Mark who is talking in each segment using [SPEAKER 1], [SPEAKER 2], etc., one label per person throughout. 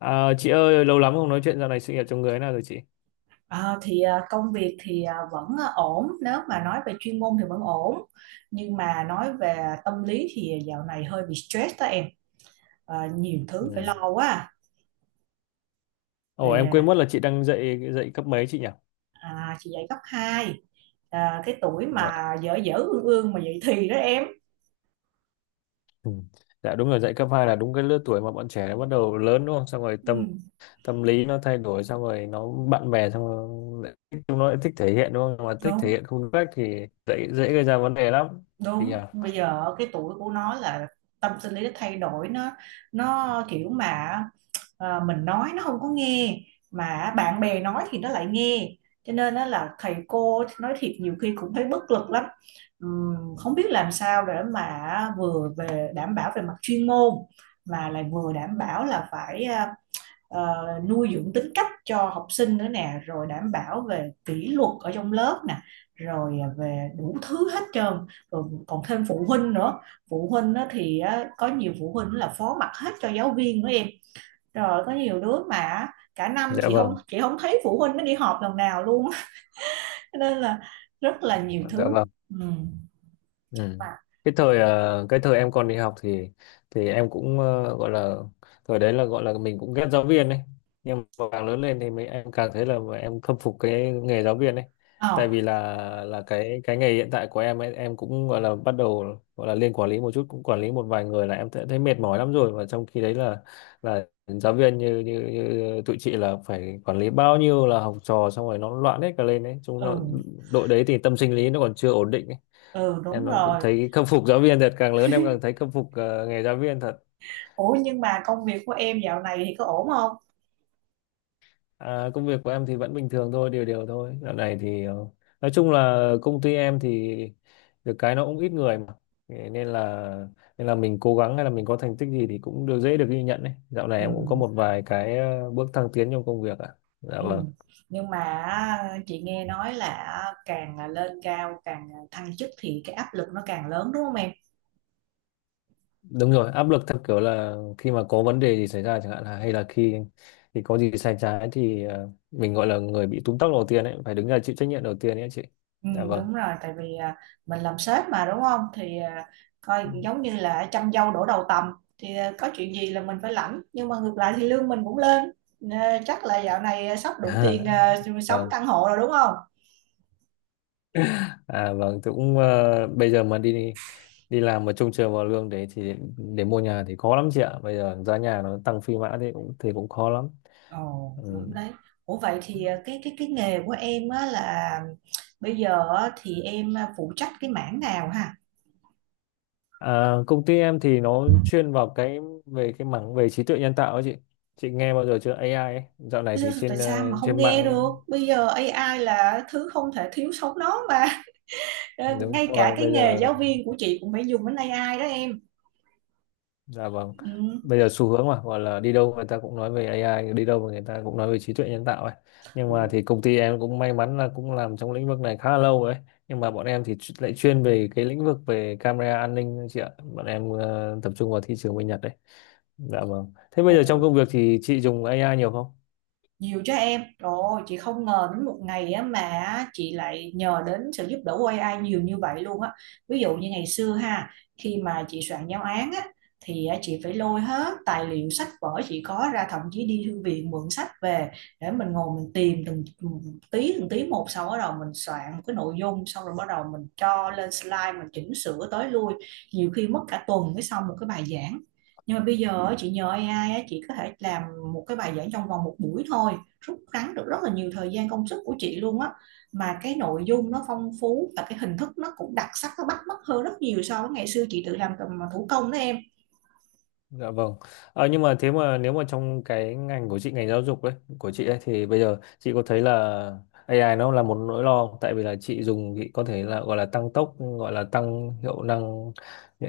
[SPEAKER 1] Chị ơi, lâu lắm không nói chuyện, dạo này sự nghiệp trong người thế nào rồi chị?
[SPEAKER 2] À, thì công việc thì vẫn ổn, nếu mà nói về chuyên môn thì vẫn ổn, nhưng mà nói về tâm lý thì dạo này hơi bị stress đó em. Nhiều thứ phải
[SPEAKER 1] Ừ.
[SPEAKER 2] lo quá à.
[SPEAKER 1] Ồ, em quên mất là chị đang dạy dạy cấp mấy chị nhỉ?
[SPEAKER 2] À, chị dạy cấp hai. À, cái tuổi
[SPEAKER 1] Dạ.
[SPEAKER 2] mà dở dở ương ương mà dậy thì đó em.
[SPEAKER 1] Ừ. Dạ đúng rồi, dạy cấp 2 là đúng cái lứa tuổi mà bọn trẻ nó bắt đầu lớn đúng không? Xong rồi tâm
[SPEAKER 2] Ừ,
[SPEAKER 1] tâm lý nó thay đổi, xong rồi nó bạn bè xong rồi chúng nó lại thích thể hiện đúng không? Mà thích thể
[SPEAKER 2] đúng
[SPEAKER 1] hiện không đúng cách thì dễ dễ gây ra vấn đề lắm chị nhỉ?
[SPEAKER 2] đúng, bây giờ cái tuổi của nó là tâm sinh lý nó thay đổi, nó kiểu mà. Ờ, mình nói nó không có nghe, mà bạn bè nói thì nó lại nghe, cho nên đó là thầy cô nói thiệt nhiều khi cũng thấy bất lực lắm. Không biết làm sao để mà vừa về đảm bảo về mặt chuyên môn, mà lại vừa đảm bảo là phải nuôi dưỡng tính cách cho học sinh nữa nè, rồi đảm bảo về kỷ luật ở trong lớp nè, rồi về đủ thứ hết trơn, rồi còn thêm phụ huynh nữa. Phụ huynh á thì á, có nhiều phụ huynh là phó mặc hết cho giáo viên nữa em. Rồi có nhiều đứa mà cả năm
[SPEAKER 1] Dạ vâng.
[SPEAKER 2] chị không thấy phụ huynh nó đi họp lần nào luôn. Cho nên là rất là nhiều
[SPEAKER 1] Dạ
[SPEAKER 2] thứ.
[SPEAKER 1] vâng.
[SPEAKER 2] Ừ.
[SPEAKER 1] Ừ.
[SPEAKER 2] Mà
[SPEAKER 1] Cái thời cái thời em còn đi học thì em cũng gọi là thời đấy là gọi là mình cũng ghét giáo viên đấy, nhưng mà càng lớn lên thì em càng thấy là mà em khâm phục cái nghề giáo viên đấy, tại
[SPEAKER 2] ờ
[SPEAKER 1] vì là cái nghề hiện tại của em ấy, em cũng gọi là bắt đầu gọi là lên quản lý một chút, cũng quản lý một vài người là em thấy, thấy mệt mỏi lắm rồi, và trong khi đấy là giáo viên như tụi chị là phải quản lý bao nhiêu là học trò, xong rồi nó loạn hết cả lên đấy, chúng nó
[SPEAKER 2] ừ,
[SPEAKER 1] đội đấy thì tâm sinh lý nó còn chưa ổn định ấy.
[SPEAKER 2] ừ,
[SPEAKER 1] Em
[SPEAKER 2] đúng
[SPEAKER 1] cũng
[SPEAKER 2] rồi.
[SPEAKER 1] thấy khâm phục giáo viên thật, càng lớn em càng thấy khâm phục nghề giáo viên thật.
[SPEAKER 2] Ủa, nhưng mà công việc của em dạo này thì có ổn không?
[SPEAKER 1] Công việc của em thì vẫn bình thường thôi, đều đều thôi, dạo này thì nói chung là công ty em thì được cái nó cũng ít người mà. Thế nên là mình cố gắng hay là mình có thành tích gì thì cũng được, dễ được ghi nhận đấy. Dạo này
[SPEAKER 2] Ừ,
[SPEAKER 1] em cũng có một vài cái bước thăng tiến trong công việc ạ. Dạ
[SPEAKER 2] ừ,
[SPEAKER 1] vâng,
[SPEAKER 2] nhưng mà chị nghe nói là càng lên cao càng thăng chức thì cái áp lực nó càng lớn đúng không em?
[SPEAKER 1] đúng rồi, áp lực theo kiểu là khi mà có vấn đề gì xảy ra chẳng hạn, là hay là khi thì có gì sai trái thì mình gọi là người bị túm tóc đầu tiên ấy, phải đứng ra chịu trách nhiệm đầu tiên ấy chị.
[SPEAKER 2] Ừ,
[SPEAKER 1] Dạ vâng.
[SPEAKER 2] đúng rồi, tại vì mình làm sếp mà đúng không, thì coi giống như là trăm dâu đổ đầu tầm, thì có chuyện gì là mình phải lãnh, nhưng mà ngược lại thì lương mình cũng lên. Nè, chắc là dạo này sắp đủ tiền sống
[SPEAKER 1] Vâng,
[SPEAKER 2] căn hộ rồi đúng không?
[SPEAKER 1] à vâng, tôi cũng bây giờ mà đi đi làm mà trông chờ vào lương đấy thì để mua nhà thì khó lắm chị ạ. Bây giờ giá nhà nó tăng phi mã thì cũng khó lắm.
[SPEAKER 2] Ồ, đúng đấy. Ủa, vậy
[SPEAKER 1] Ừ.
[SPEAKER 2] thì cái nghề của em á là bây giờ á, thì em phụ trách cái mảng nào ha?
[SPEAKER 1] À, công ty em thì nó chuyên vào về cái mảng về trí tuệ nhân tạo ấy chị. Chị nghe bao giờ chưa AI ấy. Dạo này
[SPEAKER 2] Tại sao
[SPEAKER 1] thì trên
[SPEAKER 2] tại sao mà không
[SPEAKER 1] trên
[SPEAKER 2] nghe được?
[SPEAKER 1] mạng
[SPEAKER 2] Bây giờ AI là thứ không thể thiếu sống nó mà. Ờ,
[SPEAKER 1] đúng
[SPEAKER 2] ngay cả
[SPEAKER 1] rồi,
[SPEAKER 2] cái
[SPEAKER 1] bây
[SPEAKER 2] nghề
[SPEAKER 1] giờ.
[SPEAKER 2] giáo viên của chị cũng phải dùng đến AI đó em.
[SPEAKER 1] Dạ vâng.
[SPEAKER 2] Ừ.
[SPEAKER 1] Bây giờ xu hướng mà gọi là đi đâu người ta cũng nói về AI, đi đâu mà người ta cũng nói về trí tuệ nhân tạo ấy. Nhưng mà thì công ty em cũng may mắn là cũng làm trong lĩnh vực này khá là lâu rồi ấy. Nhưng mà bọn em thì lại chuyên về cái lĩnh vực về camera an ninh ấy chị ạ. Bọn em tập trung vào thị trường bên Nhật đấy. Dạ vâng. Thế bây
[SPEAKER 2] Ồ,
[SPEAKER 1] giờ trong công việc thì chị dùng AI nhiều không?
[SPEAKER 2] nhiều cho em rồi, chị không ngờ đến một ngày á mà chị lại nhờ đến sự giúp đỡ của AI nhiều như vậy luôn á. Ví dụ như ngày xưa ha, khi mà chị soạn giáo án á thì á, chị phải lôi hết tài liệu sách vở chị có ra, thậm chí đi thư viện mượn sách về, để mình ngồi mình tìm từng tí một, xong bắt đầu mình soạn một cái nội dung, xong rồi bắt đầu mình cho lên slide mình chỉnh sửa tới lui. Nhiều khi mất cả tuần mới xong một cái bài giảng. Nhưng mà bây giờ á, chị nhờ AI á, chị có thể làm một cái bài giảng trong vòng một buổi thôi, rút ngắn được rất là nhiều thời gian công sức của chị luôn á. Mà cái nội dung nó phong phú và cái hình thức nó cũng đặc sắc, nó bắt mắt hơn rất nhiều so với ngày xưa chị tự làm cầm thủ công đó em.
[SPEAKER 1] Dạ vâng. Ờ, nhưng mà thế mà nếu mà trong cái ngành của chị, ngành giáo dục ấy, của chị ấy, thì bây giờ chị có thấy là AI nó là một nỗi lo không? Tại vì là chị dùng thì có thể là gọi là tăng tốc, gọi là tăng hiệu năng,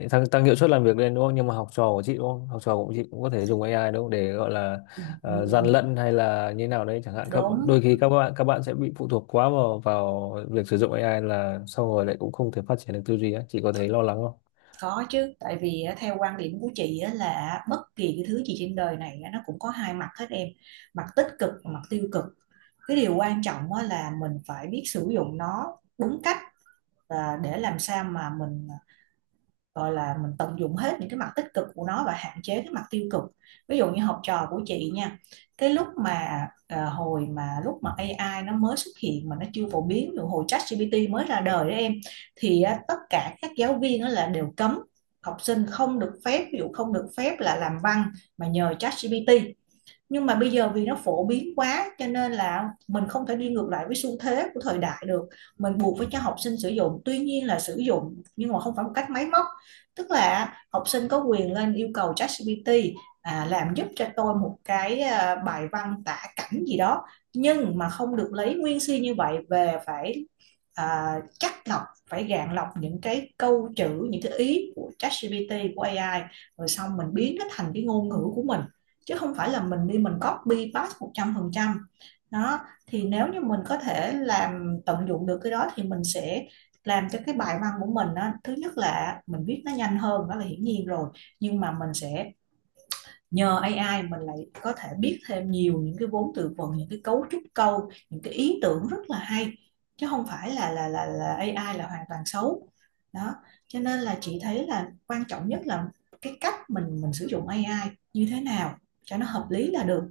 [SPEAKER 1] tăng hiệu suất làm việc lên đúng không? Nhưng mà học trò của chị đúng không? Học trò của chị cũng có thể dùng AI đúng không? Để gọi là gian
[SPEAKER 2] Ừ,
[SPEAKER 1] lận hay là như nào đấy chẳng hạn,
[SPEAKER 2] đúng,
[SPEAKER 1] đôi khi các bạn sẽ bị phụ thuộc quá vào vào việc sử dụng AI, là sau rồi lại cũng không thể phát triển được tư duy ấy. Chị có thấy lo lắng không?
[SPEAKER 2] có chứ. Tại vì á, theo quan điểm của chị á, là bất kỳ cái thứ gì trên đời này á, nó cũng có hai mặt hết em. Mặt tích cực và mặt tiêu cực. Cái điều quan trọng á, là mình phải biết sử dụng nó đúng cách và để làm sao mà mình gọi là mình tận dụng hết những cái mặt tích cực của nó và hạn chế cái mặt tiêu cực. Ví dụ như học trò của chị nha, cái lúc mà ờ, hồi mà lúc mà AI nó mới xuất hiện, mà nó chưa phổ biến, ví hồi ChatGPT mới ra đời đó em, thì á, tất cả các giáo viên đó là đều cấm học sinh không được phép, ví dụ không được phép là làm văn mà nhờ ChatGPT. Nhưng mà bây giờ vì nó phổ biến quá cho nên là mình không thể đi ngược lại với xu thế của thời đại được, mình buộc phải cho học sinh sử dụng, tuy nhiên là sử dụng nhưng mà không phải một cách máy móc. Tức là học sinh có quyền lên yêu cầu ChatGPT làm giúp cho tôi một cái bài văn tả cảnh gì đó, nhưng mà không được lấy nguyên si như vậy về, phải chắc lọc, phải gạn lọc những cái câu chữ, những cái ý của ChatGPT, của AI, rồi xong mình biến nó thành cái ngôn ngữ của mình, chứ không phải là mình đi mình copy paste 100%. Đó, thì nếu như mình có thể làm tận dụng được cái đó thì mình sẽ làm cho cái bài văn của mình á, thứ nhất là mình viết nó nhanh hơn, đó là hiển nhiên rồi, nhưng mà mình sẽ nhờ AI mình lại có thể biết thêm nhiều những cái vốn từ vựng, những cái cấu trúc câu, những cái ý tưởng rất là hay, chứ không phải là AI là hoàn toàn xấu. Đó, cho nên là chị thấy là quan trọng nhất là cái cách mình sử dụng AI như thế nào cho nó hợp lý là được.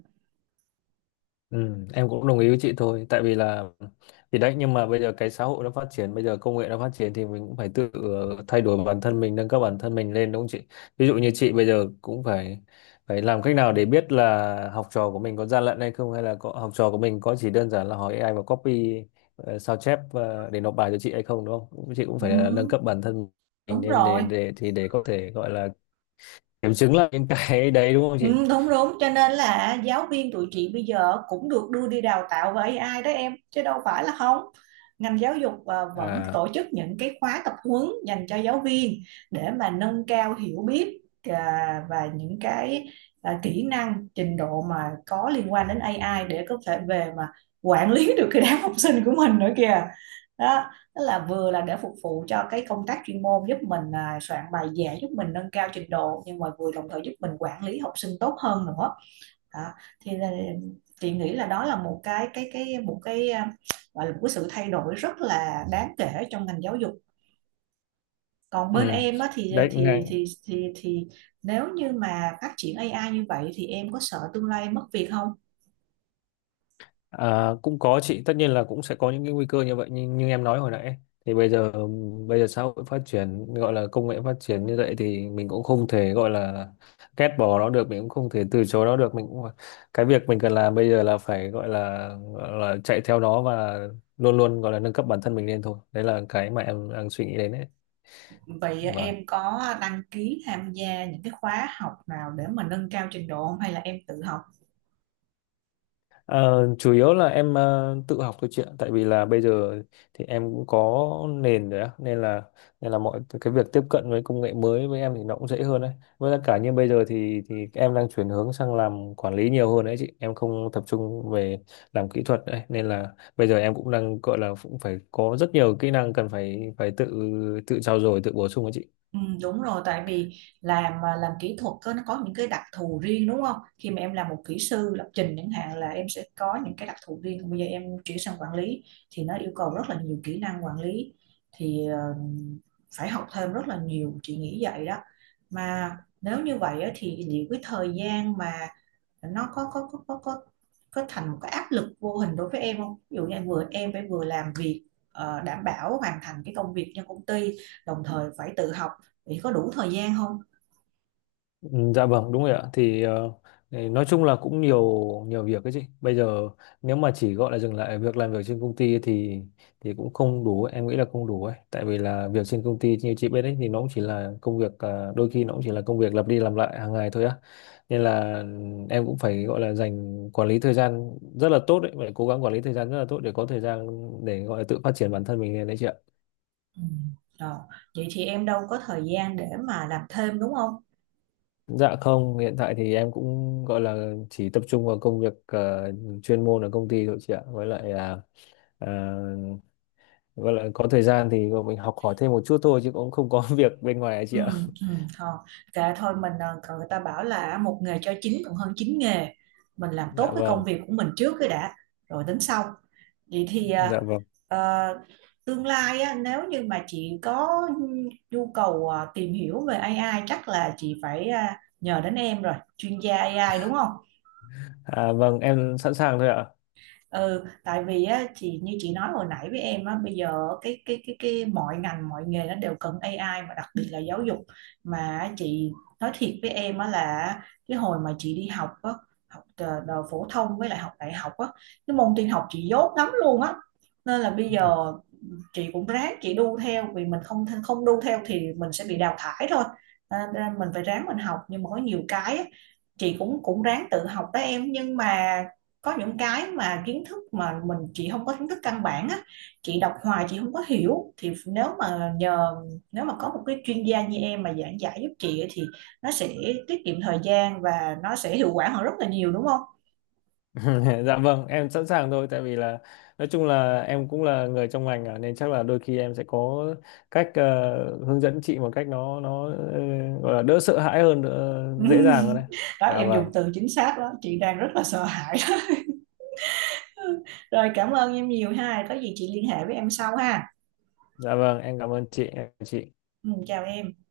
[SPEAKER 1] Ừ, em cũng đồng ý với chị thôi, tại vì là thì đấy, nhưng mà bây giờ cái xã hội nó phát triển, bây giờ công nghệ nó phát triển thì mình cũng phải tự thay đổi bản thân mình, nâng cấp bản thân mình lên đúng không chị. Ví dụ như chị bây giờ cũng phải phải làm cách nào để biết là học trò của mình có gian lận hay không, hay là học trò của mình có chỉ đơn giản là hỏi AI và copy, sao chép để nộp bài cho chị hay không, đúng không chị cũng phải
[SPEAKER 2] Ừ,
[SPEAKER 1] là nâng cấp bản thân mình
[SPEAKER 2] đúng
[SPEAKER 1] lên
[SPEAKER 2] rồi.
[SPEAKER 1] để thì để có thể gọi là kiểm chứng lại những cái đấy đúng không chị.
[SPEAKER 2] Ừ, đúng đúng, cho nên là giáo viên tụi chị bây giờ cũng được đưa đi đào tạo với AI đó em, chứ đâu phải là không. Ngành giáo dục vẫn
[SPEAKER 1] À
[SPEAKER 2] tổ chức những cái khóa tập huấn dành cho giáo viên để mà nâng cao hiểu biết và những cái kỹ năng trình độ mà có liên quan đến AI, để có thể về mà quản lý được cái đám học sinh của mình nữa kìa. Đó, tức là vừa là để phục vụ cho cái công tác chuyên môn, giúp mình soạn bài dễ, giúp mình nâng cao trình độ, nhưng mà vừa đồng thời giúp mình quản lý học sinh tốt hơn nữa. Đó. Thì chị nghĩ là đó là một cái một cái à, gọi là một cái sự thay đổi rất là đáng kể trong ngành giáo dục. Còn bên
[SPEAKER 1] ừ
[SPEAKER 2] em á, thì à,
[SPEAKER 1] đấy.
[SPEAKER 2] thì thì nếu như mà phát triển AI như vậy thì em có sợ tương lai mất việc không?
[SPEAKER 1] À, cũng có chị, tất nhiên là cũng sẽ có những cái nguy cơ như vậy, nhưng như em nói hồi nãy thì bây giờ, xã hội phát triển, gọi là công nghệ phát triển như vậy thì mình cũng không thể gọi là ghét bỏ nó được, mình cũng không thể từ chối nó được, mình cũng cái việc mình cần làm bây giờ là phải gọi là chạy theo nó và luôn luôn gọi là nâng cấp bản thân mình lên thôi, đấy là cái mà em đang suy nghĩ đến
[SPEAKER 2] Vậy
[SPEAKER 1] đấy.
[SPEAKER 2] em có đăng ký tham gia những cái khóa học nào để mà nâng cao trình độ không hay là em tự học?
[SPEAKER 1] Ờ, chủ yếu là em tự học thôi chị ạ, tại vì là bây giờ thì em cũng có nền rồi á, nên là mọi cái việc tiếp cận với công nghệ mới với em thì nó cũng dễ hơn đấy. Với lại cả như bây giờ thì em đang chuyển hướng sang làm quản lý nhiều hơn đấy chị, em không tập trung về làm kỹ thuật đấy, nên là bây giờ em cũng đang gọi là cũng phải có rất nhiều kỹ năng cần phải phải tự tự trau dồi, tự bổ sung đấy chị.
[SPEAKER 2] Ừ, đúng rồi, tại vì làm mà làm kỹ thuật nó có những cái đặc thù riêng đúng không, khi mà em làm một kỹ sư lập trình chẳng hạn là em sẽ có những cái đặc thù riêng. Còn bây giờ em chuyển sang quản lý thì nó yêu cầu rất là nhiều kỹ năng quản lý, thì phải học thêm rất là nhiều chị nghĩ vậy đó. Mà nếu như vậy á, thì liệu cái thời gian mà nó có thành một cái áp lực vô hình đối với em không? Ví dụ như em vừa em phải vừa làm việc đảm bảo hoàn thành cái công việc cho công ty, đồng thời phải tự học thì có đủ thời gian không?
[SPEAKER 1] Ừ, dạ vâng đúng rồi ạ, thì thì nói chung là cũng nhiều nhiều việc ấy chị. Bây giờ nếu mà chỉ gọi là dừng lại việc làm việc trên công ty thì cũng không đủ, em nghĩ là không đủ ấy, tại vì là việc trên công ty như chị biết ấy thì nó cũng chỉ là công việc đôi khi nó cũng chỉ là công việc lặp đi lặp lại hàng ngày thôi á. Nên là ừ, em cũng phải gọi là dành quản lý thời gian rất là tốt đấy, phải cố gắng quản lý thời gian rất là tốt để có thời gian để gọi là tự phát triển bản thân mình lên đấy chị ạ.
[SPEAKER 2] Ừ. Rồi. Vậy thì em đâu có thời gian để mà làm thêm đúng không?
[SPEAKER 1] Dạ không, hiện tại thì em cũng gọi là chỉ tập trung vào công việc chuyên môn ở công ty thôi chị ạ. Với lại là ờ, gọi là có thời gian thì mình học hỏi thêm một chút thôi chứ cũng không có việc bên ngoài ấy chị
[SPEAKER 2] Ừ,
[SPEAKER 1] ạ.
[SPEAKER 2] ừ, thôi kệ thôi mình còn người ta bảo là một nghề cho chín còn hơn chín nghề, mình làm tốt
[SPEAKER 1] Dạ
[SPEAKER 2] cái công
[SPEAKER 1] vâng,
[SPEAKER 2] việc của mình trước cái đã, rồi tính sau. Vậy thì
[SPEAKER 1] dạ vâng.
[SPEAKER 2] ờ, tương lai á, nếu như mà chị có nhu cầu tìm hiểu về AI chắc là chị phải nhờ đến em rồi, chuyên gia AI đúng không?
[SPEAKER 1] À vâng, em sẵn sàng thôi ạ.
[SPEAKER 2] Ừ, tại vì á chị, như chị nói hồi nãy với em á, bây giờ cái mọi ngành mọi nghề nó đều cần AI, mà đặc biệt là giáo dục. Mà chị nói thiệt với em á là cái hồi mà chị đi học á, học đờ- đờ phổ thông với lại học đại học á, cái môn tin học chị dốt lắm luôn á. Nên là bây giờ chị cũng ráng chị đu theo, vì mình không không đu theo thì mình sẽ bị đào thải thôi. à, mình phải ráng mình học, nhưng mà có nhiều cái chị cũng cũng ráng tự học đó em, nhưng mà có những cái mà kiến thức mà chị không có kiến thức căn bản á, chị đọc hoài chị không có hiểu, thì nếu mà có một cái chuyên gia như em mà giảng giải giúp chị thì nó sẽ tiết kiệm thời gian và nó sẽ hiệu quả hơn rất là nhiều đúng không?
[SPEAKER 1] Dạ vâng, em sẵn sàng thôi, tại vì là nói chung là em cũng là người trong ngành à, nên chắc là đôi khi em sẽ có cách hướng dẫn chị một cách nó gọi là đỡ sợ hãi hơn, đỡ, dễ dàng hơn đấy.
[SPEAKER 2] Đó
[SPEAKER 1] Dạ
[SPEAKER 2] em dùng
[SPEAKER 1] vâng.
[SPEAKER 2] từ chính xác đó, chị đang rất là sợ hãi. Rồi cảm ơn em nhiều ha, có gì chị liên hệ với em sau ha.
[SPEAKER 1] Dạ vâng, em cảm ơn chị, em chào chị.
[SPEAKER 2] Ừ, chào em.